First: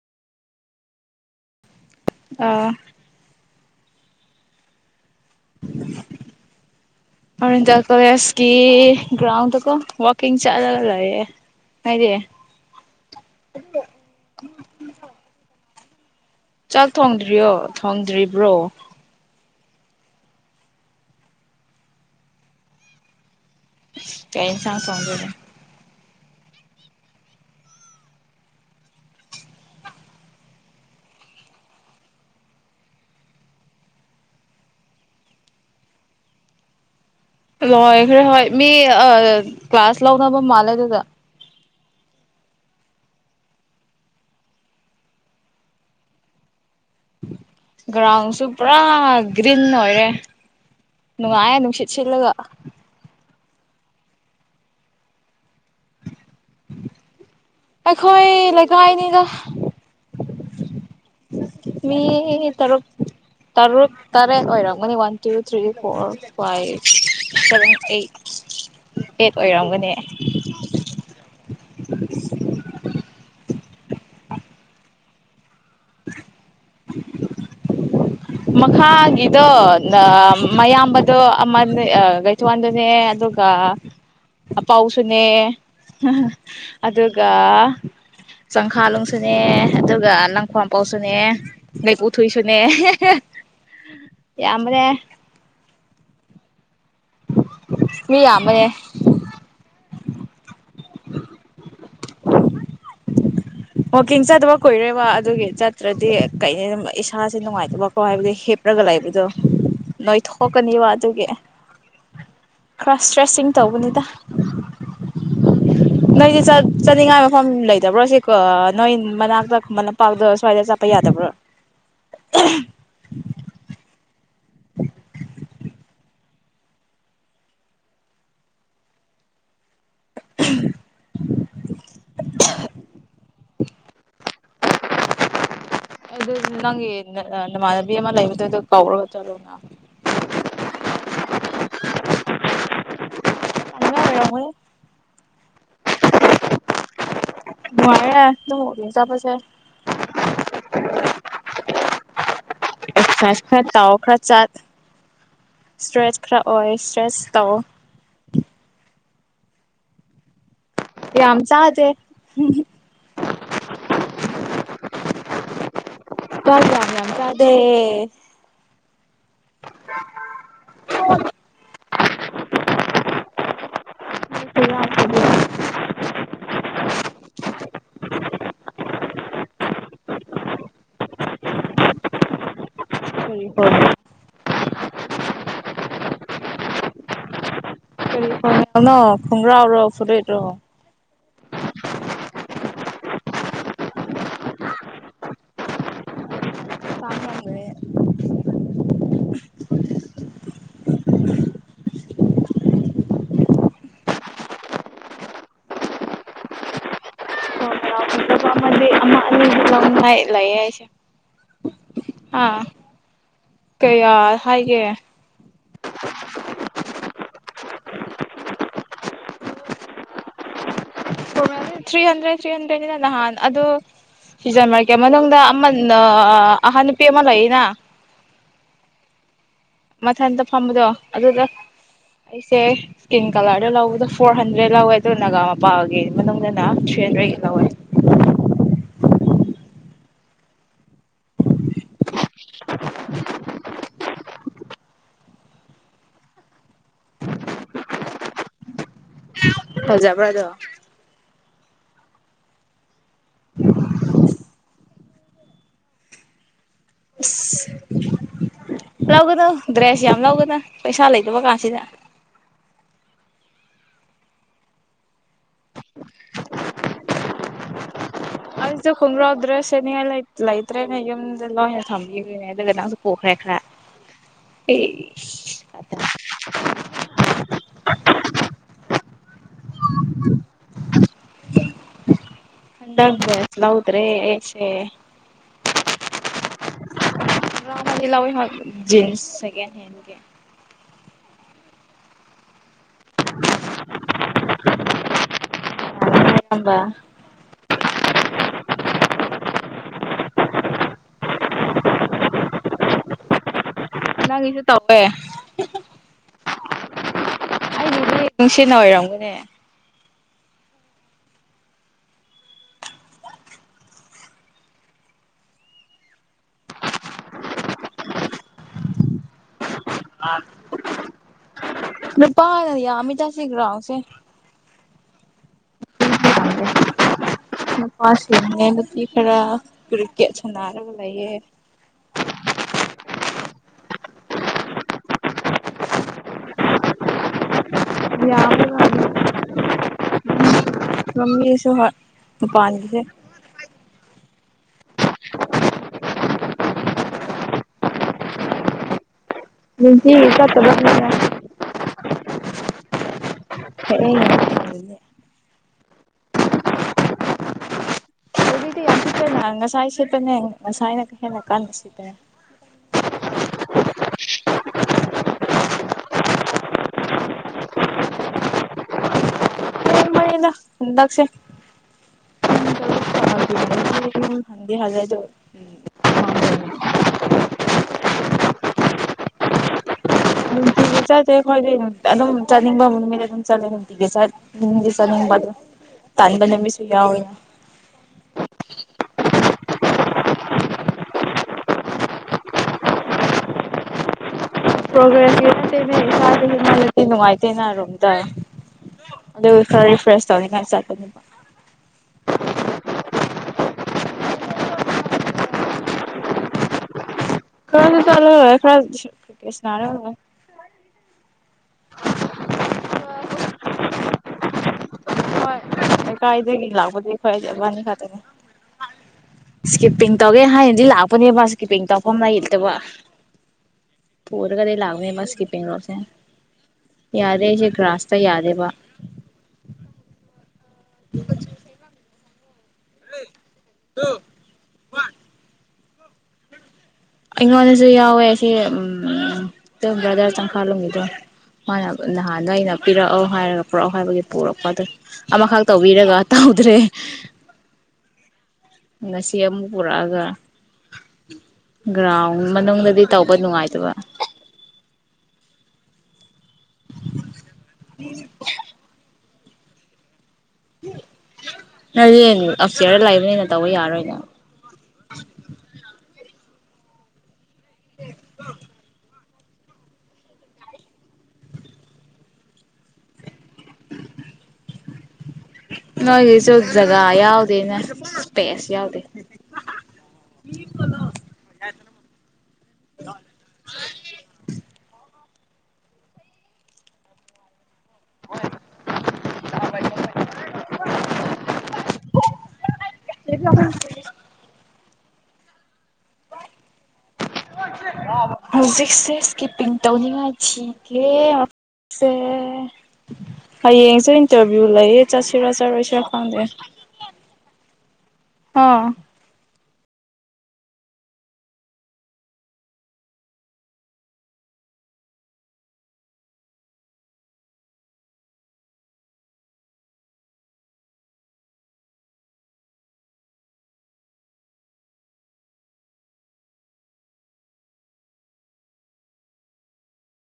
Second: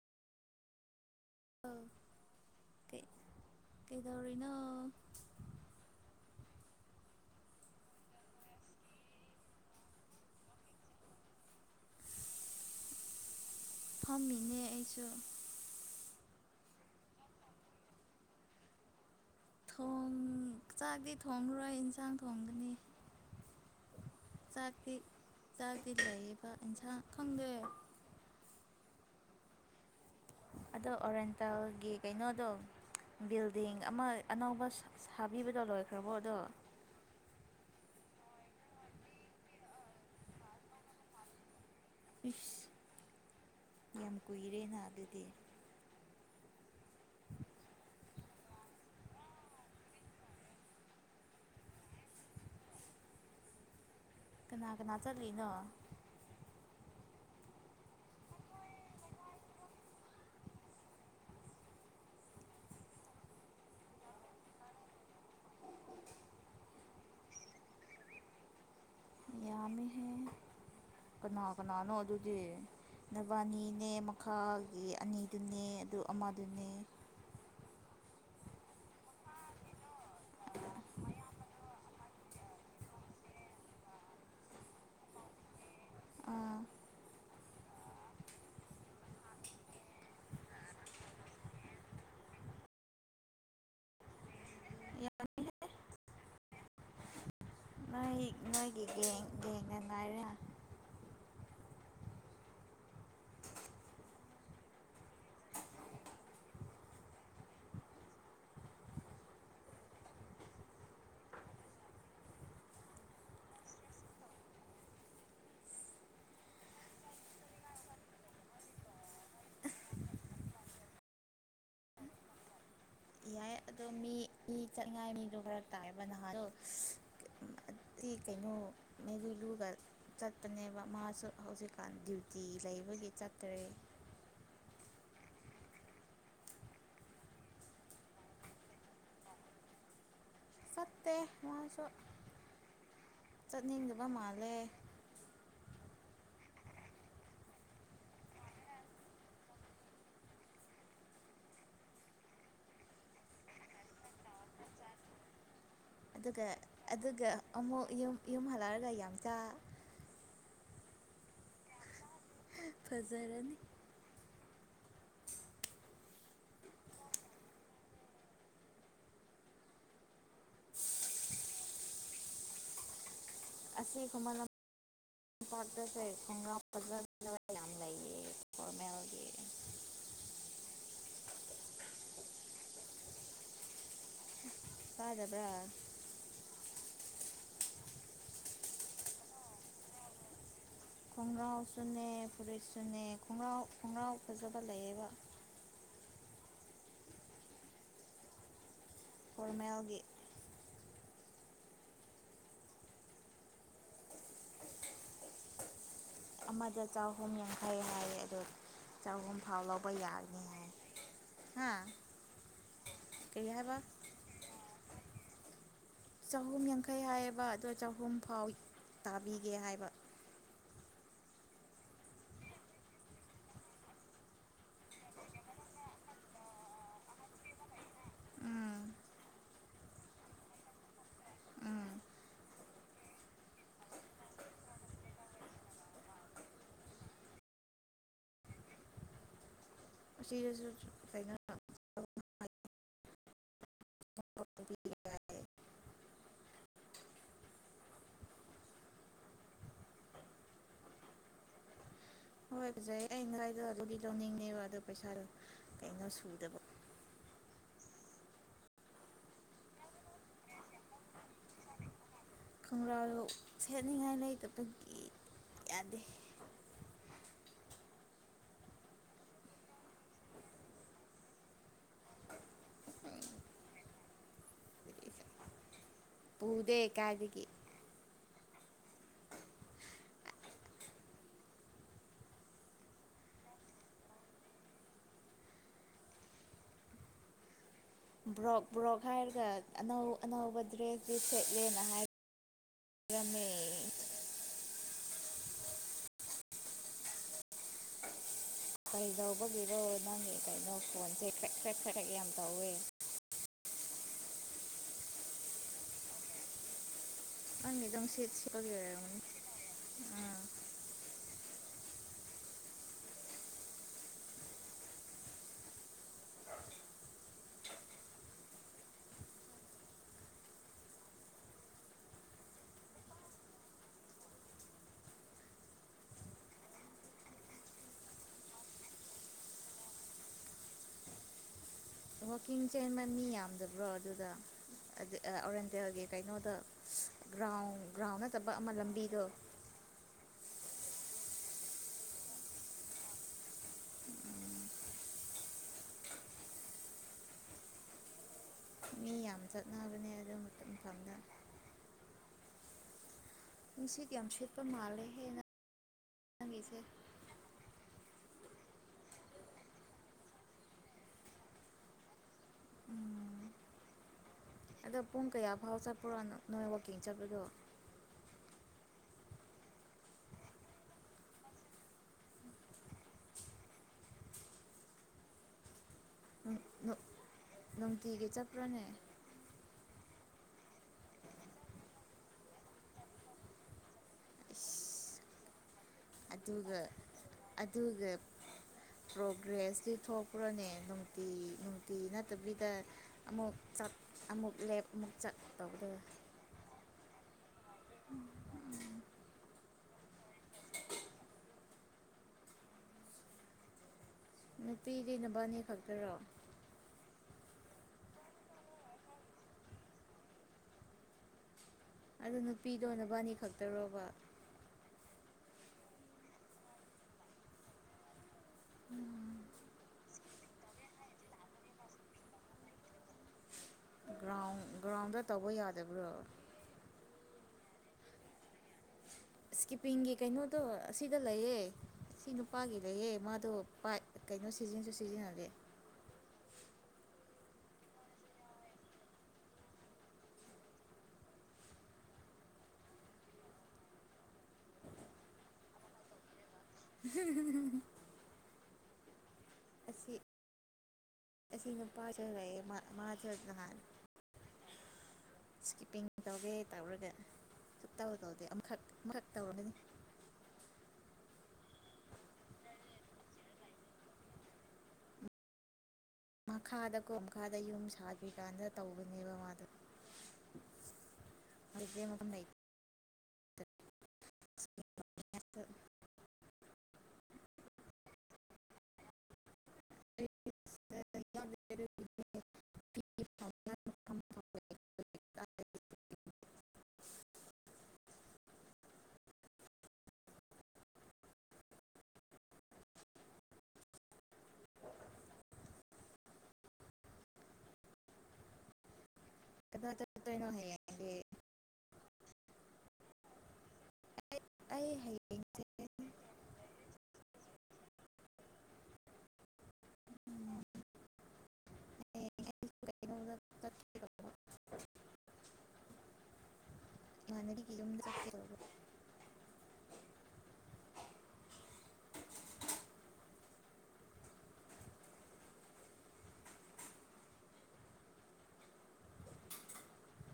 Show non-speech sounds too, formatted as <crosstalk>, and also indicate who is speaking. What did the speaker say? Speaker 1: ꯑꯥ
Speaker 2: ꯑꯦꯗꯣꯧꯔꯅ
Speaker 1: ꯍꯧꯔ ꯇ ꯀꯋꯦꯁꯀꯤ ꯭ꯔꯥꯎꯟ ꯀꯣ ꯋꯥꯀꯤꯡ ꯆꯂꯂ ꯍꯥꯏꯗꯤ
Speaker 2: ꯐꯝꯃꯤꯅꯦ ꯑꯩꯁꯨ
Speaker 1: ꯆꯥꯛ ꯊꯣꯡꯗ꯭ꯔꯤꯌꯣ ꯊꯣꯡꯗ꯭ꯔꯤꯕ꯭ꯔꯣ
Speaker 2: ꯊꯣꯡ ꯆꯥꯛꯇꯤ ꯊꯣꯡꯉꯔꯣꯏ ꯏꯟꯁꯥꯡ ꯊꯣꯡꯒꯅꯤ
Speaker 1: ꯀꯟ ꯁꯥ ꯐꯕꯤꯗ
Speaker 2: ꯐ ꯂꯥꯏꯕ ꯏꯟꯁ ꯈꯪꯗꯦ ꯑꯗꯣ ꯑꯣꯔꯦꯟꯇꯦꯜꯒꯤ ꯀꯩꯅꯣꯗꯣ ꯕꯤꯜꯗꯤꯡ ꯑꯃ ꯑꯅꯧꯕ ꯁꯥꯕꯤꯕꯗꯣ ꯂꯣꯏꯈ꯭ꯔꯕꯣ ꯑꯗꯣ
Speaker 1: ꯂꯣꯏꯈ꯭ꯔꯦ ꯍꯣꯏ ꯃꯤ ꯀ꯭ꯂꯥꯁ ꯂꯧꯅꯕ ꯃꯥꯜꯂꯦ ꯑꯗꯨꯗ
Speaker 2: ꯏꯁꯁ ꯌꯥꯝ ꯀꯨꯏꯔꯦ ꯅꯍ ꯑꯗꯨꯗꯤ
Speaker 1: ꯒ꯭ꯔꯥꯎꯟꯁꯨ ꯄꯨꯔꯥ ꯒ꯭ꯔꯤꯟ ꯑꯣꯏꯔꯦ ꯅꯨꯡꯉꯥꯏꯦ ꯅꯨꯡꯁꯤꯠ ꯁꯤꯠꯂꯒ
Speaker 2: ꯀꯅꯥ ꯀꯅꯥ ꯆꯠꯂꯤꯅꯣ
Speaker 1: ꯑꯩꯈꯣꯏ ꯂꯩꯒꯥꯏꯅꯤꯗ ꯃꯤ ꯇꯔꯨꯛ ꯇꯔꯨꯛ ꯇꯔꯦꯠ ꯑꯣꯏꯔꯝꯒꯅꯤ one two three four five seven eight ꯑꯦꯦꯛ ꯑꯣꯏꯔꯝꯒꯅꯦ
Speaker 2: ꯌꯥꯝꯃꯤꯍꯦ ꯀꯅꯥ ꯀꯅꯥꯅꯣ ꯑꯗꯨꯗꯤ ꯅꯕꯥꯅꯤꯅꯦ ꯃꯈꯥꯒꯤ ꯑꯅꯤꯗꯨꯅꯦ ꯑꯗꯨ ꯑꯃꯗꯨꯅꯦ
Speaker 1: <inaudible> ꯃꯈꯥꯒꯤꯗꯣ ꯃꯌꯥꯝꯕꯗꯣ ꯂꯩꯩꯊ꯭ꯋꯥꯟꯗꯨꯅꯦ ꯑꯗꯨꯒ ꯑꯄꯥꯎꯁꯨꯅꯦ
Speaker 2: ꯑꯥ
Speaker 1: ꯑꯗꯨꯒ ꯆꯪꯈꯥꯂꯨꯡꯁꯨꯅꯦ ꯑꯗꯨꯒ ꯂꯪꯈ꯭ꯋꯥꯝꯄꯧꯁꯨꯅꯦ ꯂꯩꯩꯄꯨꯊꯣꯏꯁꯨꯅꯦ ꯌꯥꯝꯅꯦ
Speaker 2: ꯅꯣꯏ ꯅꯣꯏꯒꯤ ꯌꯦꯡꯅ ꯉꯥꯏꯔꯦ
Speaker 1: <inaudible> ꯋꯥꯋꯀꯤꯡ ꯆꯠꯇꯕ ꯀꯨꯏꯔꯦꯕ ꯑꯗꯨꯒꯤ ꯆꯠꯇ꯭ꯔꯗꯤ ꯀꯩ ꯑꯗꯨꯝ ꯏꯁꯥꯁꯦ ꯅꯨꯡꯉꯥꯏꯇꯕꯀꯣ ꯍꯥꯏꯕꯗꯨ ꯍꯦꯞꯂꯒ ꯂꯩꯕꯗꯣ ꯅꯣꯏ ꯊꯣꯛꯀꯅꯤꯕ ꯑꯗꯨꯒꯤ ꯈꯔ ꯏꯁꯇ꯭ꯔꯦꯁꯤꯡ ꯇꯧꯧꯕꯅꯤꯗ ꯅꯣꯏꯗꯤ ꯆꯠꯅꯤꯡꯉꯥꯏ ꯃꯐꯝ ꯂꯩꯇꯕ꯭ꯔꯣ ꯁꯤ ꯅꯣꯏ ꯃꯅꯥꯛꯇꯄꯥꯛꯇ ꯁ꯭ꯋꯥꯏꯗ ꯆꯠꯄ ꯌꯥꯗꯕ꯭ꯔꯣ
Speaker 2: ꯑꯗꯨꯗꯣ ꯃꯤ ꯆꯉꯅꯤ ꯍꯔ ꯇꯥꯏꯕ ꯍꯥ ꯀꯩꯅꯣ ꯃꯩꯂꯨꯂꯨꯒ ꯆꯠꯄꯅꯦꯕ ꯃꯥꯁꯨ ꯍꯧꯖꯤꯛꯀꯥꯟ ꯗ꯭ꯌꯨꯇꯤ ꯂꯩꯕꯒꯤ ꯆꯠꯇ꯭ꯔꯦ
Speaker 1: ꯑꯗꯨ ꯅꯪꯒꯤ ꯅꯃꯥꯟꯅꯕꯤ ꯑꯃ ꯂꯩꯕꯗꯨꯗ ꯀꯧꯔꯒ ꯆꯠꯂꯣꯅ
Speaker 2: ꯐꯠꯇꯦ ꯃꯥꯁꯨ
Speaker 1: ꯇꯟꯕ
Speaker 2: ꯆꯠꯅꯤꯡꯗꯕ
Speaker 1: ꯑꯣꯏꯔꯝꯒꯅꯤ
Speaker 2: ꯃꯥꯜꯂꯦ
Speaker 1: ꯃꯅꯨꯡꯉꯦ ꯆꯕꯁꯦ ꯇꯥꯎꯑꯣ ꯈꯔ ꯆꯠ ꯏꯁꯇ꯭ꯔꯦꯁ ꯈꯔ
Speaker 2: ꯑꯗꯨꯒ
Speaker 1: ꯑꯣꯏ ꯏꯁꯇ꯭ꯔꯦꯁ
Speaker 2: ꯑꯗꯨꯒ
Speaker 1: ꯇꯧ
Speaker 2: ꯑꯃꯨꯛ ꯌꯨꯝ ꯌꯨꯝ ꯍꯜꯂꯛꯑꯒ ꯌꯥꯝ ꯆꯥ
Speaker 1: ꯑꯝꯆꯥ ꯍꯥꯖꯦ
Speaker 2: ꯐꯖꯔꯅꯤ
Speaker 1: ꯀꯔ ꯌꯥꯝꯅꯤꯅꯤ ꯀꯗꯦ
Speaker 2: ꯑꯁꯤ ꯈꯨꯃꯟ ꯂꯝꯄꯥꯛꯇꯁꯦ ꯈꯣꯡꯒꯞ ꯐꯖꯖꯕ ꯌꯥꯝ ꯂꯩꯌꯦ ꯐꯣꯔꯃꯦꯜꯒꯤ
Speaker 1: ꯍ ꯍꯣꯏ
Speaker 2: ꯐꯥꯖꯕ꯭ꯔꯥ
Speaker 1: ꯅ ꯈꯣꯡꯒ꯭ꯔꯥꯎꯔꯣ ꯐꯨꯨꯔꯦꯠꯔꯣ
Speaker 2: ꯈꯣꯡꯒ꯭ꯔꯥꯎꯁꯨꯅꯦ ꯐꯨꯔꯤꯁꯁꯨꯅꯦ ꯈꯣꯡꯒ꯭ꯔꯥꯎ ꯈꯣꯡꯒ꯭ꯔꯥꯎ ꯐꯖꯕ ꯂꯩꯌꯦꯕ
Speaker 1: ꯇꯥꯡꯉꯝꯒꯅꯤ
Speaker 2: ꯍꯃꯥꯎꯒꯤ ꯑꯃꯗ ꯆꯍꯨꯝ ꯌꯥꯡꯈꯩ
Speaker 1: ꯐꯣꯔꯃꯦꯜ
Speaker 2: ꯍꯥꯏꯌꯦ ꯑꯗꯣ
Speaker 1: ꯐꯖꯕ ꯑꯃꯗꯤ ꯑꯃ
Speaker 2: ꯆꯍꯨꯝ
Speaker 1: ꯑꯅꯤꯗꯤ
Speaker 2: ꯐꯥꯎ ꯂꯧꯕ
Speaker 1: ꯂꯧꯅꯤꯡꯉꯥꯏ
Speaker 2: ꯌꯥꯔꯅꯤ
Speaker 1: ꯂꯩꯌꯦ
Speaker 2: ꯍꯥꯏ
Speaker 1: ꯑꯩꯁꯦ
Speaker 2: ꯍꯥꯥ
Speaker 1: ꯑꯥ ꯀꯌꯥ ꯍꯥꯏꯒꯦ
Speaker 2: ꯑꯗꯨ ꯆꯍꯨꯝ ꯐꯥꯎ ꯇꯥꯕꯤꯒꯦ ꯍꯥꯏꯕ
Speaker 1: ꯊ꯭ꯔꯤ ꯍꯟꯗ꯭ꯔꯦꯗ ꯊ꯭ꯔꯤ ꯍꯟꯗ꯭ꯔꯦꯠꯅꯤꯅ ꯅꯍꯥꯟ ꯑꯗꯨ ꯁꯤꯖꯟ ꯃꯔꯔꯀꯤꯦ ꯃꯅꯨꯡꯗ ꯑꯃ ꯑꯍꯟ ꯅꯨꯄꯤ ꯑꯃ ꯂꯩꯏꯅ
Speaker 2: ꯎꯝ
Speaker 1: ꯃꯊꯟꯇ ꯐꯝꯕꯗꯣ ꯑꯗꯨꯗ ꯑꯩꯁꯦ ꯏꯁꯀꯤꯟ ꯀꯂꯔꯗ ꯂꯧꯕꯗꯣ ꯐꯣꯔ ꯍꯟꯗ꯭ꯔꯦꯗ ꯂꯧꯋꯦ ꯑꯗꯨꯅꯒ ꯃꯄꯥꯒꯤ ꯃꯅꯨꯡꯅ ꯊ꯭ꯔꯤ ꯍꯟꯗ꯭ꯔꯦꯗ ꯂꯧꯋꯦ
Speaker 2: ꯑꯁꯤꯔꯁꯨ ꯐꯅ
Speaker 1: ꯍꯖꯕ꯭ꯔꯗ
Speaker 2: ꯍꯣꯏꯕꯖꯥꯏ ꯑꯩꯩꯅꯥꯏꯗ ꯑꯗꯨꯒꯤ ꯂꯧꯅꯤꯡꯉꯦꯕ ꯑꯗꯣ ꯄꯩꯁꯥꯗ ꯀꯩꯅꯣ ꯁꯨꯗꯕ
Speaker 1: ꯑꯁ ꯂꯧꯒꯗꯧ ꯗ꯭ꯔꯦꯁ ꯌꯥꯝ ꯂꯧꯒꯗ ꯄꯩꯁꯥ ꯂꯩꯗꯕ ꯀꯥꯁꯤꯗ
Speaker 2: ꯈꯣꯡꯒ꯭ꯔꯥꯗꯣ ꯁꯦꯠꯅꯤꯉꯥꯏ ꯂꯩꯇꯕꯒꯤ ꯌꯥꯗꯦ
Speaker 1: ꯑꯩꯁꯨ ꯈꯣꯡꯒ꯭ꯔꯥꯎꯗ꯭ꯔꯦ ꯁꯦꯅꯤꯡꯉꯥꯏ ꯂꯩꯇ꯭ꯔꯦꯅꯦ ꯌꯨꯝꯗ ꯂꯣꯏꯅ ꯊꯝꯕꯤꯈꯤꯕꯅꯦ ꯑꯗꯨꯒ ꯅꯪꯁꯨ ꯄꯣꯛꯈ꯭ꯔꯦ ꯈꯔ ꯑꯦ
Speaker 2: ꯄꯨꯗꯦ ꯀꯥꯏꯗꯒꯤ
Speaker 1: ꯗꯁ ꯂꯎꯗ꯭ꯔꯦꯁꯦ ꯍ
Speaker 2: ꯕ꯭ꯔꯣꯛ ꯕꯣꯔꯣꯛ ꯍꯥꯏꯔꯒ ꯑꯅꯧ
Speaker 1: ꯍꯦꯟꯒꯤ
Speaker 2: ꯑꯅꯧꯕ ꯗ꯭ꯔꯦꯁ ꯄ ꯁꯠꯂ ꯅꯍꯥꯏ ꯇꯔꯥ ꯃ
Speaker 1: ꯑꯝꯕ
Speaker 2: ꯀꯩꯗꯧꯕꯒꯤꯔꯣ ꯅꯪꯒꯤ ꯀꯩꯅꯣ ꯐꯣꯟꯁꯦ ꯀ꯭ꯔꯦꯛ ꯈ꯭ꯔꯦꯛ ꯈ꯭ꯔꯦꯛ ꯌꯥꯝ ꯇꯧꯋꯦ
Speaker 1: ꯑꯥꯡꯒꯤꯁꯨ ꯇꯧꯋꯦ
Speaker 2: ꯑꯪ ꯑꯗꯨꯝ
Speaker 1: ꯑꯩꯒꯤꯗꯤ
Speaker 2: ꯁꯠ
Speaker 1: ꯅꯨꯡꯁꯤꯠꯅ
Speaker 2: ꯁꯤꯄꯒ
Speaker 1: ꯑꯣꯏꯔꯝꯒꯅꯦ ꯅꯨꯄꯥꯥꯅ ꯌꯥꯃꯤꯗꯁꯤꯒ꯭ꯔꯥꯎꯁꯦ ꯅꯨꯄꯥꯁꯤꯅꯦ ꯅꯨꯄꯤ ꯈꯔ ꯄꯤꯔꯤꯀꯦꯠ ꯁꯅꯥꯔꯒ ꯂꯩꯌꯦ
Speaker 2: ꯋꯥꯛꯀꯤꯡ ꯆꯦꯟꯕ ꯃꯤ ꯌꯥꯝꯗꯕ꯭ꯔꯣ ꯑꯗꯨꯗ ꯑꯣꯔꯦꯟꯗꯦꯜꯒꯤ ꯀꯩꯅꯣꯗ ꯒ꯭ꯔꯥꯎꯟ ꯒ꯭ꯔꯥꯎꯟ ꯅꯠꯇꯕ ꯑꯃ
Speaker 1: ꯌꯥꯝꯕꯖꯥꯠꯅꯤ
Speaker 2: ꯂꯝꯕꯤꯗꯣ
Speaker 1: ꯃꯃꯤꯁꯨ ꯄꯥꯟꯁꯦ
Speaker 2: ꯃꯤꯌꯥꯝꯝ ꯆꯠꯅꯕꯅꯦ
Speaker 1: ꯅꯨꯡꯇꯤꯒꯤ
Speaker 2: ꯑꯗꯨꯣ ꯃꯇꯝ
Speaker 1: ꯆꯠꯇꯕꯅꯤꯅ
Speaker 2: ꯃꯇꯝꯗ
Speaker 1: ꯍꯦꯛꯑꯦ
Speaker 2: ꯅꯨꯡꯁꯤꯠ ꯌꯥꯝ
Speaker 1: ꯌꯦꯡꯉꯦ
Speaker 2: ꯁꯦꯠꯄ ꯃꯥꯜꯂꯦ ꯍꯦꯟꯅ ꯒꯦꯁꯦ
Speaker 1: ꯉꯁꯥꯏꯁꯤꯇ ꯉꯥꯏꯅ ꯀ ꯍꯦꯟꯅ ꯀꯥꯟꯁꯤꯅꯦꯦ
Speaker 2: ꯎꯝ ꯑꯗꯣ ꯄꯨꯡ ꯀꯌꯥ ꯐꯥꯎ ꯆꯠꯄ꯭ꯔꯣ ꯅꯣꯏ ꯋꯥꯛꯀꯤꯡ ꯆꯠꯄꯗꯣ
Speaker 1: ꯗ ꯍꯨꯟꯗꯛꯁꯦ ꯍꯟꯗꯤ ꯍꯜꯂꯦꯗꯣ ꯎ
Speaker 2: ꯅꯨꯡꯇꯤꯒꯤ ꯆꯠꯄ꯭ꯔꯣꯅꯦ
Speaker 1: ꯆꯠꯠꯇꯦ ꯑꯩꯈꯣꯏꯗꯤ ꯑꯗꯨꯝ ꯆꯥꯅꯤꯡꯕ ꯅꯨꯃꯤꯠ ꯑꯗꯨꯝ ꯆꯠꯂꯦ ꯁ ꯍꯁ
Speaker 2: ꯑꯁ
Speaker 1: ꯅꯗ꯭ꯔꯣ
Speaker 2: ꯑꯗꯨꯒ ꯄ꯭ꯔꯣꯒ꯭ꯔꯦꯁꯇꯤ ꯊꯣꯛꯈ꯭ꯔꯣꯅꯦ ꯅꯨꯡꯇꯤ ꯇꯤ ꯅꯠꯇꯕꯤꯗ ꯑꯃꯨꯛ ꯆꯠ ꯑꯃꯨꯛ ꯂꯦꯞ ꯑꯃꯨꯛ ꯆꯠ
Speaker 1: ꯄ꯭ꯔꯣꯒ꯭ꯔꯦꯁꯗꯤ
Speaker 2: ꯇꯧꯕꯗꯣ
Speaker 1: ꯅꯨꯡꯉꯥꯏꯇꯦꯅꯔꯣꯝ ꯇꯥꯏ ꯑꯗꯨ ꯈꯔ ꯔꯤꯐ꯭ꯔꯦꯁ ꯇꯧꯅꯤꯉꯥꯏ ꯆꯠꯀꯅꯦꯕ
Speaker 2: ꯅꯨꯄꯤꯗꯤ ꯅꯨꯕꯥꯅꯤ ꯈꯛꯇꯔꯣ
Speaker 1: ꯀꯗ ꯆꯂꯣ ꯈꯔ ꯀ ꯁꯅꯥꯔꯦ
Speaker 2: ꯑꯗꯨ ꯅꯨꯄꯤꯗꯣ ꯅꯨꯕꯥꯅꯤ ꯈꯛꯇꯔꯣꯕ
Speaker 1: ꯍꯣꯏ ꯂꯩꯀꯥꯏꯗꯒꯤ ꯂꯥꯛꯄꯗꯤ ꯈ꯭ꯣꯏ ꯑꯕꯥꯅꯤ ꯈꯇꯅꯤ ꯏꯁꯀꯤꯞꯄꯤꯡ ꯇꯧꯒꯦ ꯍꯥꯏꯅꯗꯤ ꯂꯥꯛꯄꯅꯦ ꯃꯥꯁ ꯀꯤꯄꯤꯡ ꯇꯧꯐꯝ ꯂꯩ ꯌꯦꯇꯕ ꯄꯔ
Speaker 2: ꯒ꯭ꯔꯥꯎꯟ
Speaker 1: ꯀꯗ
Speaker 2: ꯒ꯭ꯔꯥꯎꯟꯗ ꯇꯧꯕ
Speaker 1: ꯂꯥꯛꯒꯅꯦꯀꯤꯄ ꯂꯧꯁꯦ
Speaker 2: ꯌꯥꯗꯕ꯭ꯔꯣ
Speaker 1: ꯌꯥꯗꯁ ꯔꯥꯁꯇ ꯌꯥꯗꯦꯕ
Speaker 2: ꯏꯁꯀꯤꯞꯄꯤꯡꯒꯤ ꯀꯩꯅꯣ ꯑꯁꯤꯗ ꯂꯩꯌꯦ ꯁꯤꯅ ꯑꯄꯥꯒꯤ ꯂꯩꯌꯦꯦ ꯃꯥꯗꯣ ꯄ ꯀꯩꯅꯣ ꯁꯤꯖꯤꯟꯁꯨ ꯁꯤꯖꯤꯟꯅꯂꯦ
Speaker 1: ꯑꯩꯉꯣꯟꯗꯁꯨ ꯌꯥꯎꯋꯦ ꯁꯤ ꯕ꯭ꯔꯗꯔ ꯆꯪꯈꯥꯂꯣꯝꯒꯤꯗꯣ ꯃꯥꯅ ꯅꯍꯥꯟꯗꯣ ꯑꯩꯅ ꯄꯤꯔꯛꯑꯣ ꯍꯥꯏꯔꯒ ꯄꯨꯔꯛꯑꯣ ꯍꯥꯏꯕꯒꯤ ꯄꯨꯔꯛꯄ ꯑꯗꯨ ꯑꯃꯈꯛ ꯇꯧꯕꯤꯔꯒ ꯇꯎꯗ꯭ꯔꯦ ꯁ ꯑꯃ
Speaker 2: ꯑꯁꯤ
Speaker 1: ꯄꯨꯔꯥꯑꯒ
Speaker 2: ꯑꯁꯤ ꯅꯨꯄꯥꯁꯨ
Speaker 1: ꯒ꯭ꯔꯥꯎꯟ
Speaker 2: ꯂꯩꯌꯦ ꯃꯥ
Speaker 1: ꯃꯅꯨꯡꯗꯗꯤ ꯇꯧꯕ ꯅꯨꯡꯉꯥꯏꯇꯕ
Speaker 2: ꯁꯀꯤꯄꯤꯡ ꯇꯧꯒꯦ ꯇꯧꯔꯒ ꯁ ꯇꯧ ꯇꯧꯗꯦ ꯑꯃꯈꯛ ꯑꯃꯈꯛ ꯇꯅꯤ
Speaker 1: ꯅ ꯑꯐꯁꯤꯌꯥꯔꯗ ꯂꯥꯛꯏꯕꯅꯤꯅ ꯇꯧꯕ ꯌꯥꯔꯣꯏꯅꯦ
Speaker 2: ꯃꯥ ꯈꯥꯗ ꯀꯣ ꯃꯈꯥꯗ ꯌꯨꯝ ꯁꯥꯒꯦ ꯀꯥꯟꯗ ꯇꯧꯕ ꯕ ꯃꯥꯗ ꯃꯗ ꯃꯝ
Speaker 1: <unintelligible> ꯅꯣꯏꯒꯤꯁꯨ ꯖꯒꯥ ꯌꯥꯎꯗꯦꯅꯦ ꯏꯁꯄꯦꯁ ꯌꯥꯎꯗꯦ ꯣꯣ ꯍ ꯍꯧꯖꯤꯛꯁꯤ ꯀꯤꯄꯤꯡ
Speaker 2: ꯀꯗꯥꯏ
Speaker 1: ꯇꯧꯅꯤꯡꯉꯥꯏ
Speaker 2: ꯆꯠꯇꯣꯏꯅꯣ ꯍꯌꯦꯡꯗꯤ
Speaker 1: ꯊꯤꯒꯦꯁꯦ ꯍꯌꯦꯡꯁꯨ
Speaker 2: ꯑꯩ
Speaker 1: ꯏꯟꯇꯔꯚꯤꯌꯨ
Speaker 2: ꯑꯩ
Speaker 1: ꯂꯩꯌꯦ ꯆꯠꯁꯤꯔꯣ
Speaker 2: ꯍꯌꯦꯡꯁꯦ
Speaker 1: ꯆꯠꯔꯣꯏ ꯐꯗ ꯑ
Speaker 2: ꯎꯝ ꯍꯌꯦꯡ ꯑꯩꯁꯨ ꯀꯩꯅꯣꯗ ꯆꯠꯀꯦ ꯇꯧꯕ ꯃꯅꯗꯤ ꯀꯤ ꯆꯔꯔꯕꯣ